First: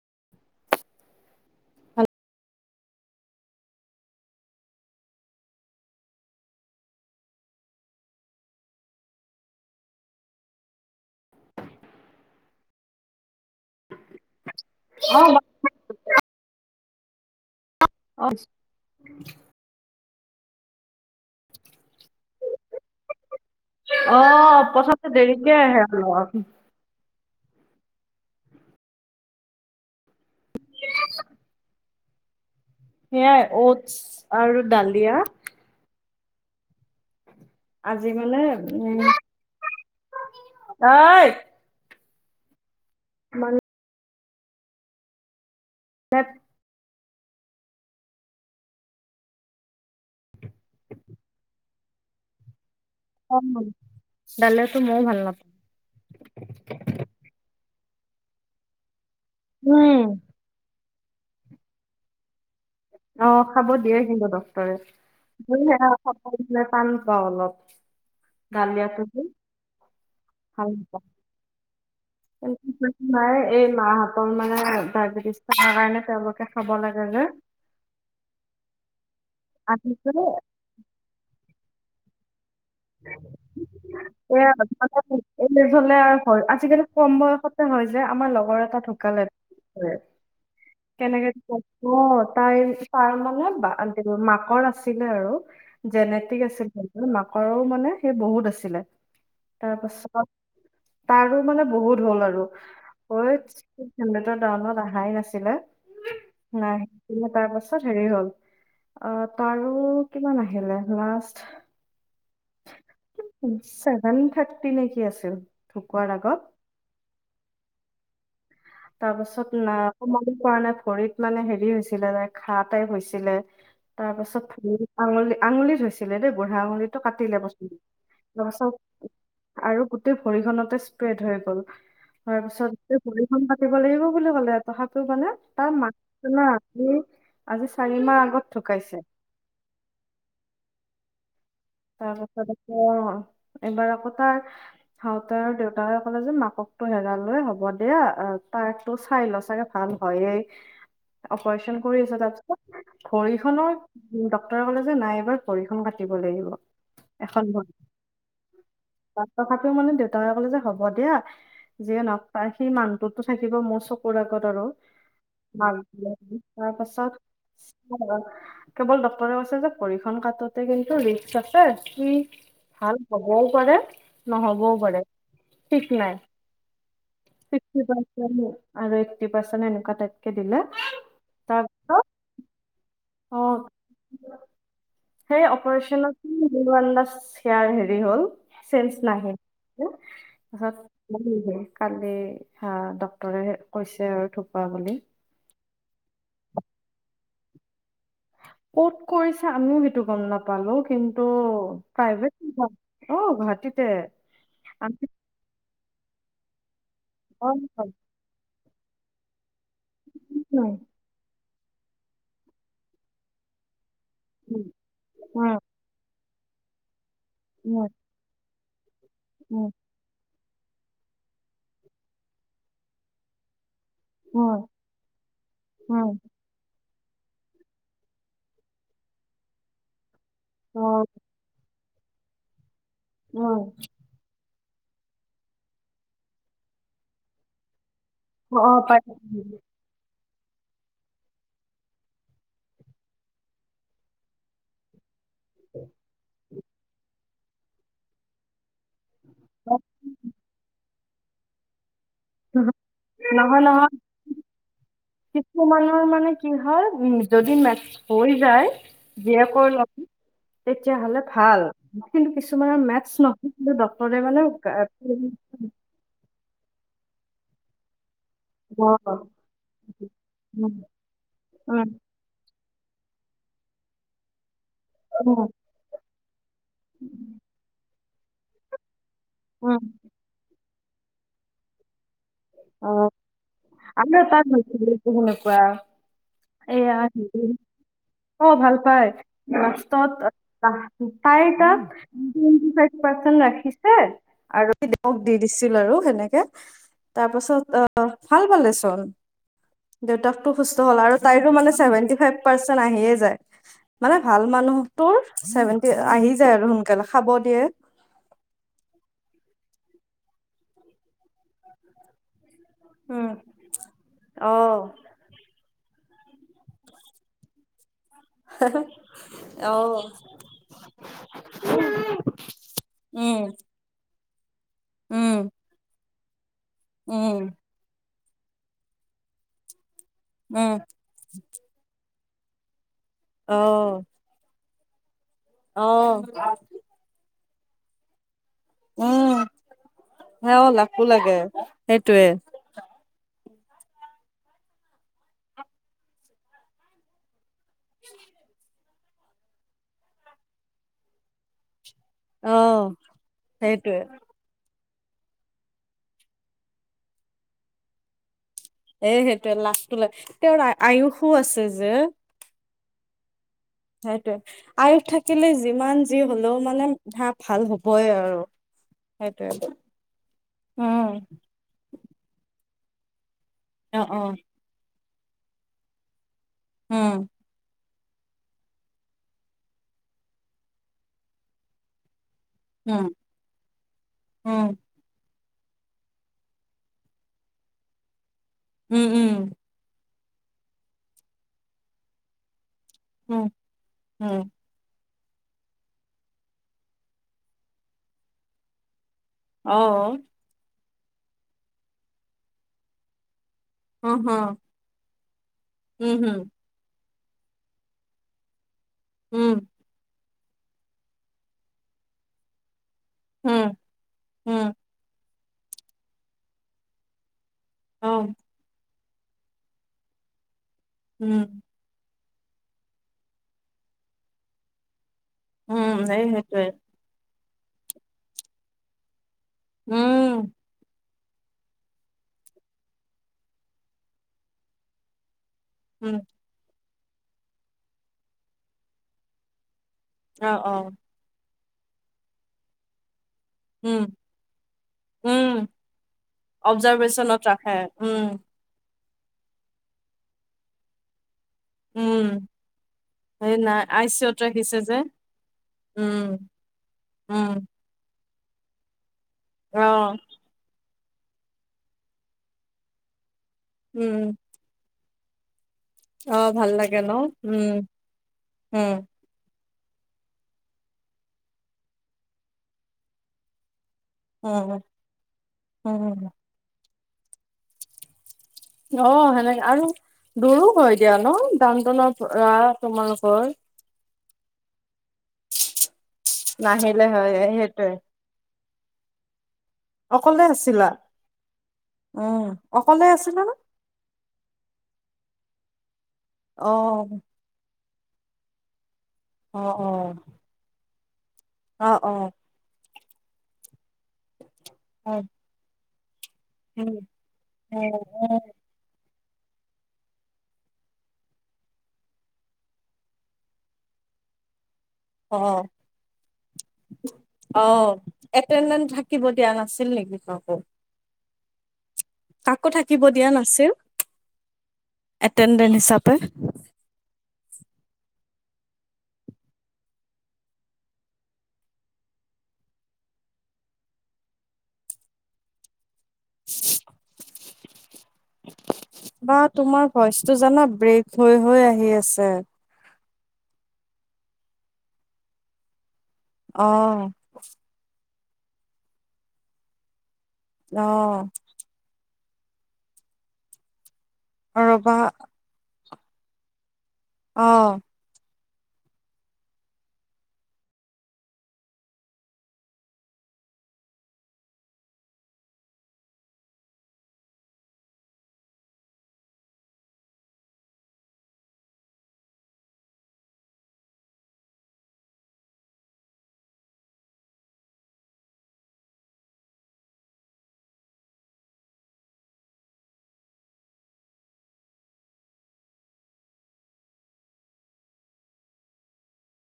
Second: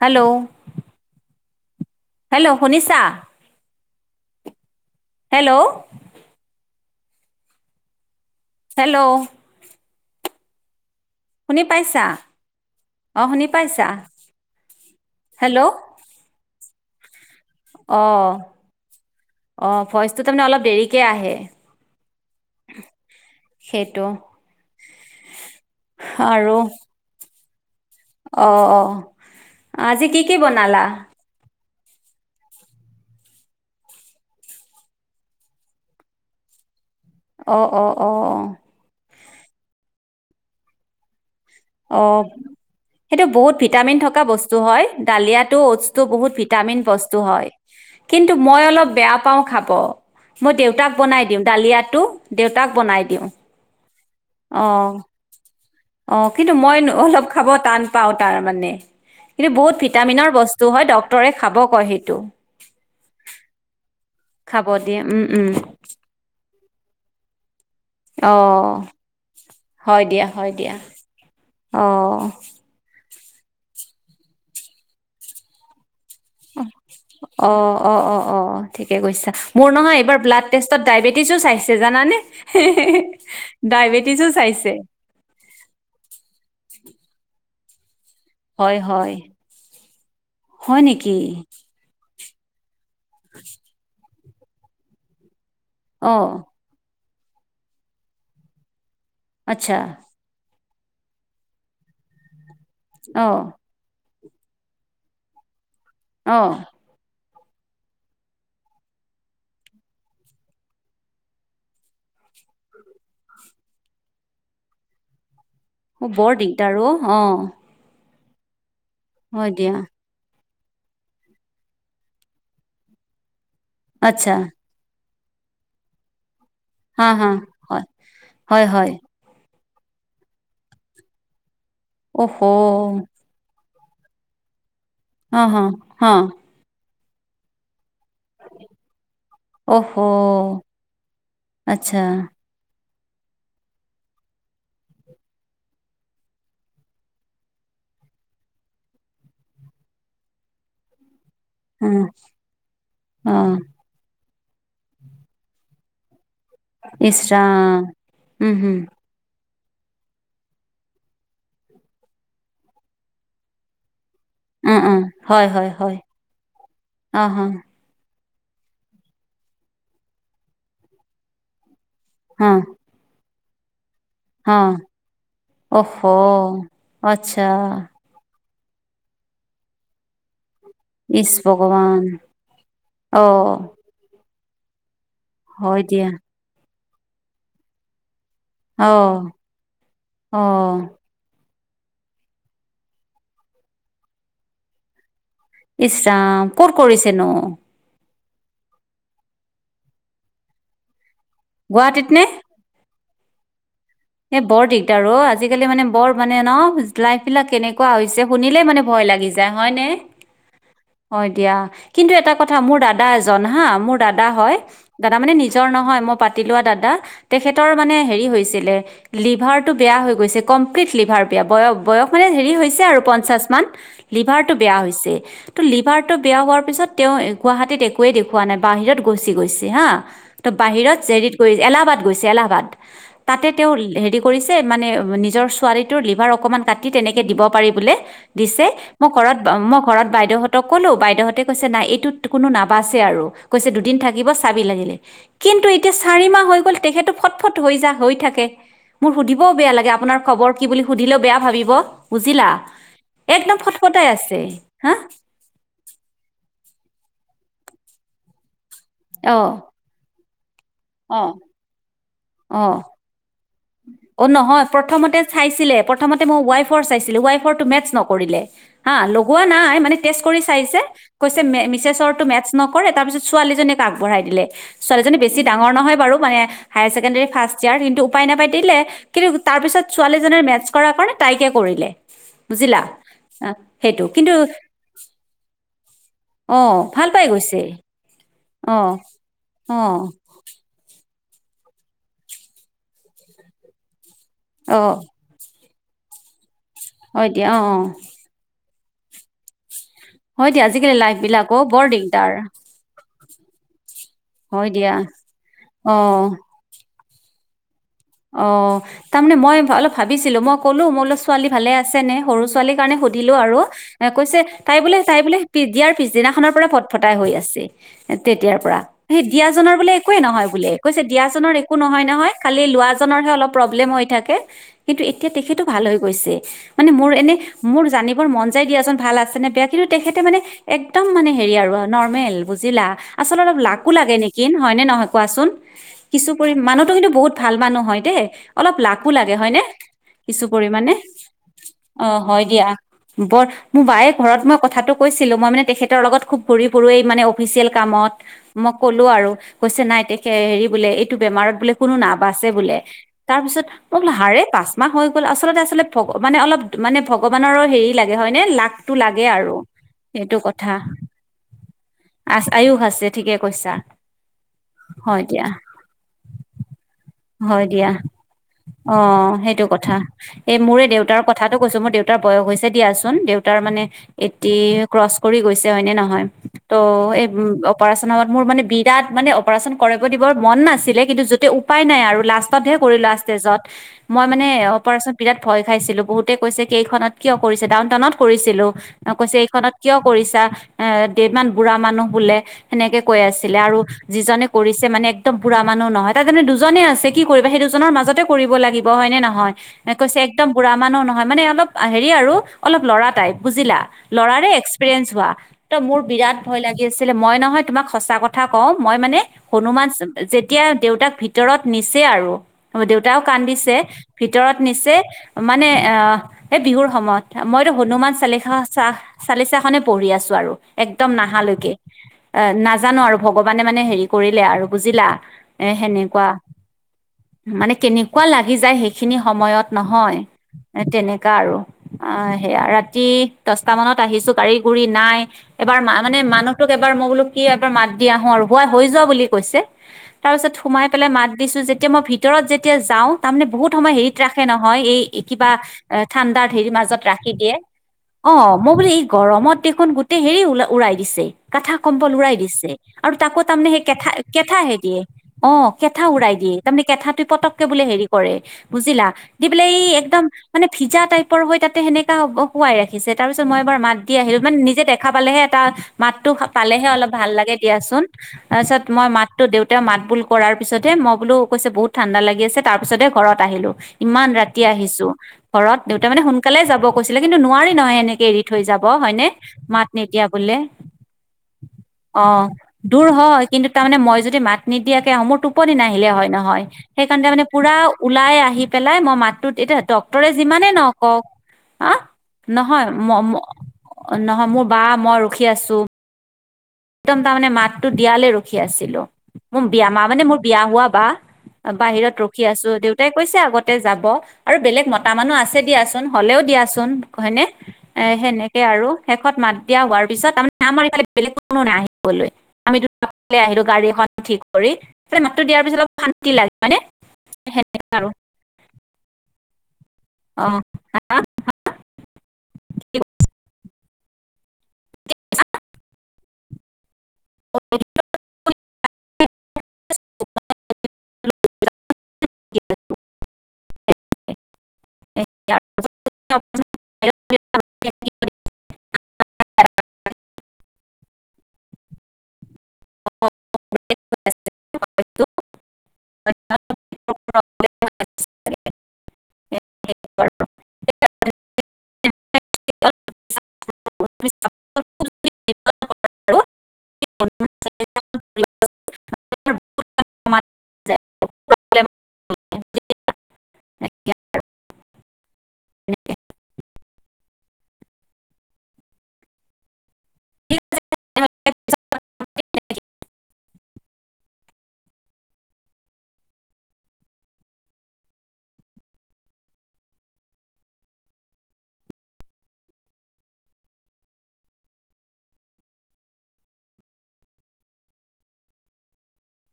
Hello hello শুনিছা hello hello শুনি পাইছা অ শুনি পাইছা অ হেল্ল' অ আহ ভইচটো তাৰমানে অলপ দেৰিকে আহে সেইটো আহ পচন্দতে দেৰিকে আহে অ অ আজি কি কি বনালা সেইয়াই অটছ আৰু ডালিয়া। অঁ অঁ আজি অঁ মানে অঁ উ, অই। অ' সেটো বহুত ভিটামিন থকা বস্তু হয়। ডালিয়াত টো অটছটো বহুত ভিটামিন বস্তু হয় কিন্তু মই অলপ বেয়া পাওঁ খাব। মই দেউতাক বনাই দিওঁ, ডালিয়াটো দেউতাক বনাই দিওঁ, ডালিয়াটো অ', মইও ভাল নাপাওঁ অ'। কিন্তু মই ন-অলপ খাব টান পাওঁ তাৰমানে কিন্তু বহুত উম ভিটামিনৰ বস্তু হয় ড তৰে খাব কয় হেটো। অ' খাব দিয়ে কিন্তু খাব ডক্তৰে। দিয়ে উম উম মই কিন্তু এয়া [unintelligible] টান পাওঁ অলপ। অ' ডালিয়াটো যে হয় দিয়া, হয় দিয়া। অ এই মাই, এই মাহঁতৰ মানে ডায়বেটিছ থাকা কাৰণে তেওঁলোকে খাব লাগে। যে অ', অ', অ', অ' ঠিকে কৈছা মোৰ আজি নহয় যে এইবাৰ ব্লাড টেষ্টত ডায়েবেটিছো চাইছে জানানে? ডায়বেটিছো এয়া চাইছে [unintelligible] হ'লে আও ভয়। আজিকালি কম বয়সত তে হয় যে, আমাৰ লগৰ হয় এটা হয় ঢুকালে। হয় নেকি কেনেকে [unintelligible] তাই, তাৰ মানে বা, মাকৰ আছিলে আৰু অ জেনেটিক আছিল মাক। ঘৰও মানে সেই বহুত আছিলে। আচ্ছা তাৰপাছত আও তাৰো মানে বহুত হ'ল আৰু অ [unintelligible] [unintelligible] ডাউনত আহাই নাছিলে। অ নাই। তাৰ পাছত হেৰি হ'ল অ' তাৰো কিমান আহিলে লাষ্ট চেভেন থাত্তি নে কি আছিল। ঢুকোৱাৰ অ' আগত বৰ দিগদাৰ অ', অ'। তাৰপাছত হয় দিয়া নাই কমাব পৰা নাই ভৰিত মানে হেৰি হৈছিলে লাইক ঘাঁ টাইপ হৈছিলে। তাৰ আচ্ছা পাছত আঙুলি, আঙুলিত হৈছিলে দে বুঢ়া আঙুলিতটো হা হা কাটিলে প্ৰথমে, হয় হয় তাপাছত হয় আৰু গোটেই ভৰি খনতে স্প্ৰেড হৈ গ'ল। তাৰপিছতে ভৰি পাতিব লাগিব বুলি ক'লে তথাপিও মানে তাৰ মাক তোনে আমি আজি চা চাৰি মাহ আগত ঢুকাইছে। আতছা। অ' এইবাৰ আকৌ তাৰ হাউতে আৰু দেউতাই ক'লে যে মাককতো হেৰালোৱে হ'ব দিয়া তাকটো চাই ল' চাগে ভাল উ হয়ে। অপাৰশ্যন অ, কৰি আছে তাপিছত অ, ভৰিখনৰ ডক ডক্টৱে ক'লে যে নাই এবাৰ ভৰিখন কাটিব লাগিব। ইচৰা এখন ভৰি উ, হ। তথাপিও মানে দেউতাকে ক'লে যে হ'ব দিয়া যিনক তাৰ, সি মানুহটোতো থাকিব মোৰ চক পোৰা গত আৰু অ, অ, হয়, হয়, মাক হয়। [unintelligible] তাৰ পাছত আহা, [unintelligible] কেৱল ডক্টৰে কৈছে যে ভৰিখন কাটোতে কিন্তু ৰিক্স আছে, সি অ, ভাল পা বও পাৰে। অ, নহ'বও পাৰে ঠিক অহ! নাই আচ্ছা, [unintelligible] আৰু এইট্টি পাৰ্চেণে এনেকুৱা টাইপকে দিলে। ইছ ভগৱান তাৰপিছত অ'। সেই হয় দিয়া। অপাৰেশ্যনত। হো আল্লাচ শেয়াৰ হেৰি হ'ল। চেনছ অ', নাহে, টো অ', তাছত [unintelligible] কালি হা ডক্টৰে কৈছে আৰু থোপা বুলি। ইচৰাম ক'ত কৰিছেনো? ক'ত কৰিছে আমিও হেটো গম নাপালো কিন্তু গুৱাহাটীত নে? প্ৰাইভেট ন। অ'গুৱাহাটীত। এ বৰ দিগদাৰ অ' আজিকালি মানে বৰ মানে ন লাইফ বিলাক গম কেনেকুৱা নাপালো। হৈছে শুনিলে মানে ভয় লাগি যায় হয় নে? হয় দিয়া। কিন্তু এটা কথা মোৰ দাদা এজন হা, মোৰ দাদা হয়, উম দাদা মানে উম নিজৰ নহয় মই পাত ব উম উম কমপ্লিট লিভাৰ ব বয় বয়স মানে হেৰি হৈছে আৰু পঞ্চাছ মান লিভাৰটো উম বেয়া হৈছে ত' উম লিভাৰটো বেয়া হোৱাৰ পিছত তেওঁ গুৱাহাটীত একোৱেই দেখুৱা নাই বাহিৰত গৈছেি গৈছে হা ত বাহিৰত উম জেৰিত গৈ এলাহাবাদ গৈছে এলাহাবাদ তাতে তেওঁ উম। হেৰি কৰিছে যে মানে নিজৰ ছোৱালীটোৰ লিভাৰ অকমান কাটি তেনেকে দিব পাৰি বোলে দিছে অ পাই মোৰ ঘৰত মই ঘৰত বাইদেউহ তক কলেো বাইদেউহঁতে কৈছে নাই এইটোত কোনো নাবাচে আৰু কৈছে দুদিন থাকিব চাবি লাগিলে কিন্তু এতিয়া চাৰি মাহ হৈ গ'ল তেখেতো ফটফট হৈ যা হৈ থাকে মোৰ সুধিবও বেয়া লাগে আপোনাৰ খবৰ কি বুলি সুধিলে বেয়া ভাবিব বুজিলা নহয় একদম নহয় ফটফটাই আছে হা কিছুমানৰ মানে কি হয় উ যদি মে হৈ যায় অঁ জীয়েকৰ লগত তেতিয়া হ'লে অঁ ভাল কিন্তু অঁ কিছুমানৰ মেথছ নহয় কিন্তু ডক্তৰে অ নহয় প্ৰথমতে মানে চাইছিলে প্ৰথমতে মই ৱাইফৰ চাইছিলো ৱাইফৰটো মেথছ ন টেষ্ট কৰি চাইছে কৈছে মে- মিছেছৰটো মেটচ নকৰে তাৰ পিছত ছোৱালীজনীক আগবঢ়াই দিলে ছোৱালীজনী বেছি ডাঙৰ নহয় বাৰু মানে হায়াৰ ছেকেণ্ডাৰী ফাৰ্ষ্ট ইয়াৰ কিন্তু উপায় নাপাই দিলে কিন্তু তাৰ পিত ছোৱালীজ মে কৰ কাৰণে তাইকে কৰিলে বুজিলা সেইটো আ কিন্তু তাৰ হৈছিলনেুৱোৱা অ এয়া ভাল পাই গৈছে আহ অ ভাল পাই অ লাষ্টত তাই তাত ফাইভ পাৰে ৰাখিছে আৰু অ দি দি ছিল আৰু সেনেকে তাৰ হয় দিয়া অ পাছত অ আহ ভাল পালে চোন হয় দেউতাকতো দিয়া সুস্থ আজিকালি হ'ল লাইফ আৰু বিলাক তাইো অ মানে বৰ চছেভেনটি দিগদাৰ ফাইভ পাৰ্চেন্ট আহিয়ে যায় মানে ভাল হয় মানুহ দিয়া তৰ চেভেনটি অ আহি যায় আৰু সোনকালে খাব দিয়ে অ তাৰ মানে মই অলপ ভাবিছিলো মই ক'লো মোৰ অলপ ছোৱালী ভালে আছে নে সৰু কাৰ উম, সো অঁ, কৈো পিছদিনাখনৰ পৰা ফটফটাই হৈ আছে তেতিয়াৰ পৰা সেই দিয়াজনৰ বোলে অঁ। একোৱে নহয় বোলে কৈছে দিয়াজনৰ একো নহয় নহয় খালি লোৱা উম, অলপ প্ৰব্লেম হৈ থাকে কিন্তু এতিয়া উম, তেখেতটো ভাল হৈ গৈছে মানে মোৰ এনে উম, মোৰ জানিবৰ মন যাই দিয়াচোন ভাল আছে নে বেয়া কিন্তু তেখেতে মানে উম। একদম মানে হেৰি আৰু নৰৰ্মেল বুজিলা আচলতে অলপ লাকো অ', লাগে নেকি হয় নে নহয় কোৱাচোন অ', কিছু কৰি মানুহতো কিন্তু বহুত ভাল মানুহ হয় দেই অলপ লাকো লাগে উম, হয়নে কিছু সেও পৰিাণে লাকো লাগে অ সেইটোৱে হয় দিয়া বৰ মোৰ বায়ে ঘৰত মই কথাটো কৈছিলো মই মানে তেখেতৰ লগত খুব ভৰি পৱ মানে অফিচিয়েল কামত মই ক'লো আৰু কৈছে নাই তেখে হেৰি বোলে এইটো বেমাৰত বোলে কোনো না বাচে বোলে অ', তাৰ পিছত সেইটোৱে মোক লাহাৰে পাচ মাহ হৈ গ'ল আচলতে আচলতে ভগ মানে অলপ মানে ভগৱানৰো হেৰি লাগে হয় নে লা তাকটো এই লাগে সেইটোৱে আৰু লাকটো লাগে সেইটো তেওঁৰ কথা আয়ুসো আছে আ আয়ুস আ সেইটয়ে আয়ুস হয় দিয়া থাকিলে যিমান যি হলেও মানে হ ভাল হয় দিয়া হবই আৰু অ সেইটো সেইটোৱে কথা এই মোৰে উম, দেউতাৰ কথাাতটো কৈছো মোৰ দেউতাৰ বয়স দিয়াচোন দেউতাৰ মানে অ', অ', এটি ক্ৰচ কৰি গৈছে হয়নেে নহয় ত এই উম, অপাৰেচন হয়ত মোৰ মানে বিৰাট মানে অপাৰচন কৰিব দিব মন নাছিলে কিন্তু য'তে উপায় নাই আৰু লাষ্ট উম, ম উম, ভয় খাইছিলো বহুতে কৈছে কি এইখনত কিয় কৰিছে ডাউন টাউনত কৰিছিলো উম, অ উম, কৈছে এইখনত কিয় কৰিছা এমান বুঢ়া মানুহ বোলে সেনেকে কৈ উম, আছিলে আৰু উম, যিজনে কৰিছে মানে একদম বুঢ়া মানুহ নহয় তাৰজনে দু কি কৰিব সেই দুজনৰ মাজতে কৰিব লাগিব হয় নে নহয় কৈ অ', একমু মানো নহয় মানে অলপ হেৰি আৰু অলপ ল'ৰা টাইপ বুজিলা উম, হম, ল'ৰাৰে এক্সপিৰিয়েঞ্চ হোৱা ত মোৰ উম, বিৰাট হম, ভয় লাগি আছে। মই নহয় তোমাক সঁচা কথা কওঁ, মই মানে উম, হনুমান যেতিয়া দেউতাক ভিত ভিতৰত নিছে আৰু দেউতাও উম, কান্দিছে, ভিতৰত উম, নিছে। মানে অহ, সেই বিহুৰ সময়ত মইতো, হনুমান অ', চালিচা চাহ। চালিচাখনে পঢ়ি আছো আৰু একদম, উম, নাহালৈকে। অহ' নাজানো আৰু ভগৱানে মানে হেৰি কৰিলে আৰু বুজিলা। এ সেনে। এ সেইটোৱে। মানে কেনেকুৱা লাগি যায়, সেইখিনি সময়ত নহয় উম, তেনেক কাৰো আৰু আহ, সেয়া ৰাতি দচটা মানত আহিছো। গাড়ী গুৰি নাই। এবাৰ মা উম, মানে মানুহটোক এবাৰ মই বোলো কি এবাৰ মাত দি আহো আৰু, হোৱাই হৈ যোৱা বুলি কৈছে। তাৰপিছত অ', সোমাই অ', পেলাই মাত দিছো যেতিয়া মই ভিতৰত যেতিয়া যাওঁ। তাৰমানে বহুত সময় উম, হেৰিত ৰাখে নহয়, এই কিবা উম ঠাণ্ডাৰ হেৰিৰ মাজত ৰাখি অবজাৰভেশচনত দিয়ে। ৰাখে উম অহ' মই বোলে এই গৰমত দেখোন গোটেই হেৰি উৰাই দিছে। কাঠা কম্প উম উৰাই দিছে, আৰু তাকো তাৰমানে নাই সেই আই কেঠা চি ইউত কেঠাহে ৰাখিছে যে দিয়ে, অহ। কেঠা উৰাই উম দিয়ে তাৰমানে কেঁঠাতো উম পটককে বোলে হেৰি কৰে বুজিলা। দি পেলেই অ এই একদম, মানে ভিজা টাইপৰ হৈ তাতে সেনেকা শুৱাই ৰাখিছে তাৰপিছত। মই এবাৰ মাত দি উম আহিলো মানে নিজে দেখা পালেহে এটা মাতটো অ ভাল পালেহে লাগে অলপ ন ভাল লাগে উম দিয়াচোন, তাৰপিছত উম মই মাতটো দেউতাৰ মাত বোল কৰাৰ তাৰিপিছতে মই বোলো কৈছে, বহুত ঠাণ্ডা লাগি আছে, তাৰপিছতে ঘৰত আহিলো। ইমান ৰাতি উম আহিছো। ঘৰত দেউতা মানে উম সোনকালে যাব কৈছিলে, কিন্তু নোৱাৰি নহয় এনেকে এৰি। থৈ যাব অ হয়নে, সেনেকে আৰু মাত নিদিয়া বোলে। দূৰো হয় দিয়া ন ডাউনটাউনৰ অহ পৰা দূৰ হয়। তোমালোকৰ কিন্তু তাৰমানে, মই যদি মাত নিদিয়াকে মোৰটো টোপনি নাহিলে হয় নহয়। নাহিলে সেইকাৰণে হয় মানে পুৰা, সেইটোৱে ওলাই আহি পেলাই, মই মাতটো ইটা ডাক্তৰে অকলে যিমান মানে আছিলা নকওঁ। আহ, উম নহয় অকলে ম-ম, আছিলা ন নহয় মোৰ বা মই ৰখি আছো। অ একদম তাৰমানে মাতটো দিয়ালে ৰখি আছিলো, অ মোৰ বিয়া অ মা মানে মোৰ বিয়া হোৱা বা। অ অ বাহিৰত ৰখি আছো, দেউতাই কৈছে আগতে যাব, আৰু বেলেগ অ মতা মানুহ আছে দিয়াছো। হ'লেও উম দিয়াচোন উম হয়নে, এ উম সেনেকে আৰু। শেষত মাত দিয়া হোৱাৰ পিছত তাৰেমানে আমাৰ এইফালে বেলেগ কোনো নাই আহিবলৈ, আমি দু আহিলো গাড়ী এখন ঠিক কৰি। অ মাতটো দিয়াৰ পিছত অলপ শান্তি লাগে হয়নে, অ সেনেকা আৰু। কি লাগিব কওঁ। কাকো থাকিব দিয়া নাছিল। এটেডেনচ্ হিচাপে। [unintelligible] [unintelligible] [unintelligible] [unintelligible] বা অ তোমাৰ ভইচটো জানা, ব্ৰেক হৈ হৈ আহি আছে। [unintelligible] অহ'। [unintelligible] অহ'। ৰ'বা [unintelligible] অহ'।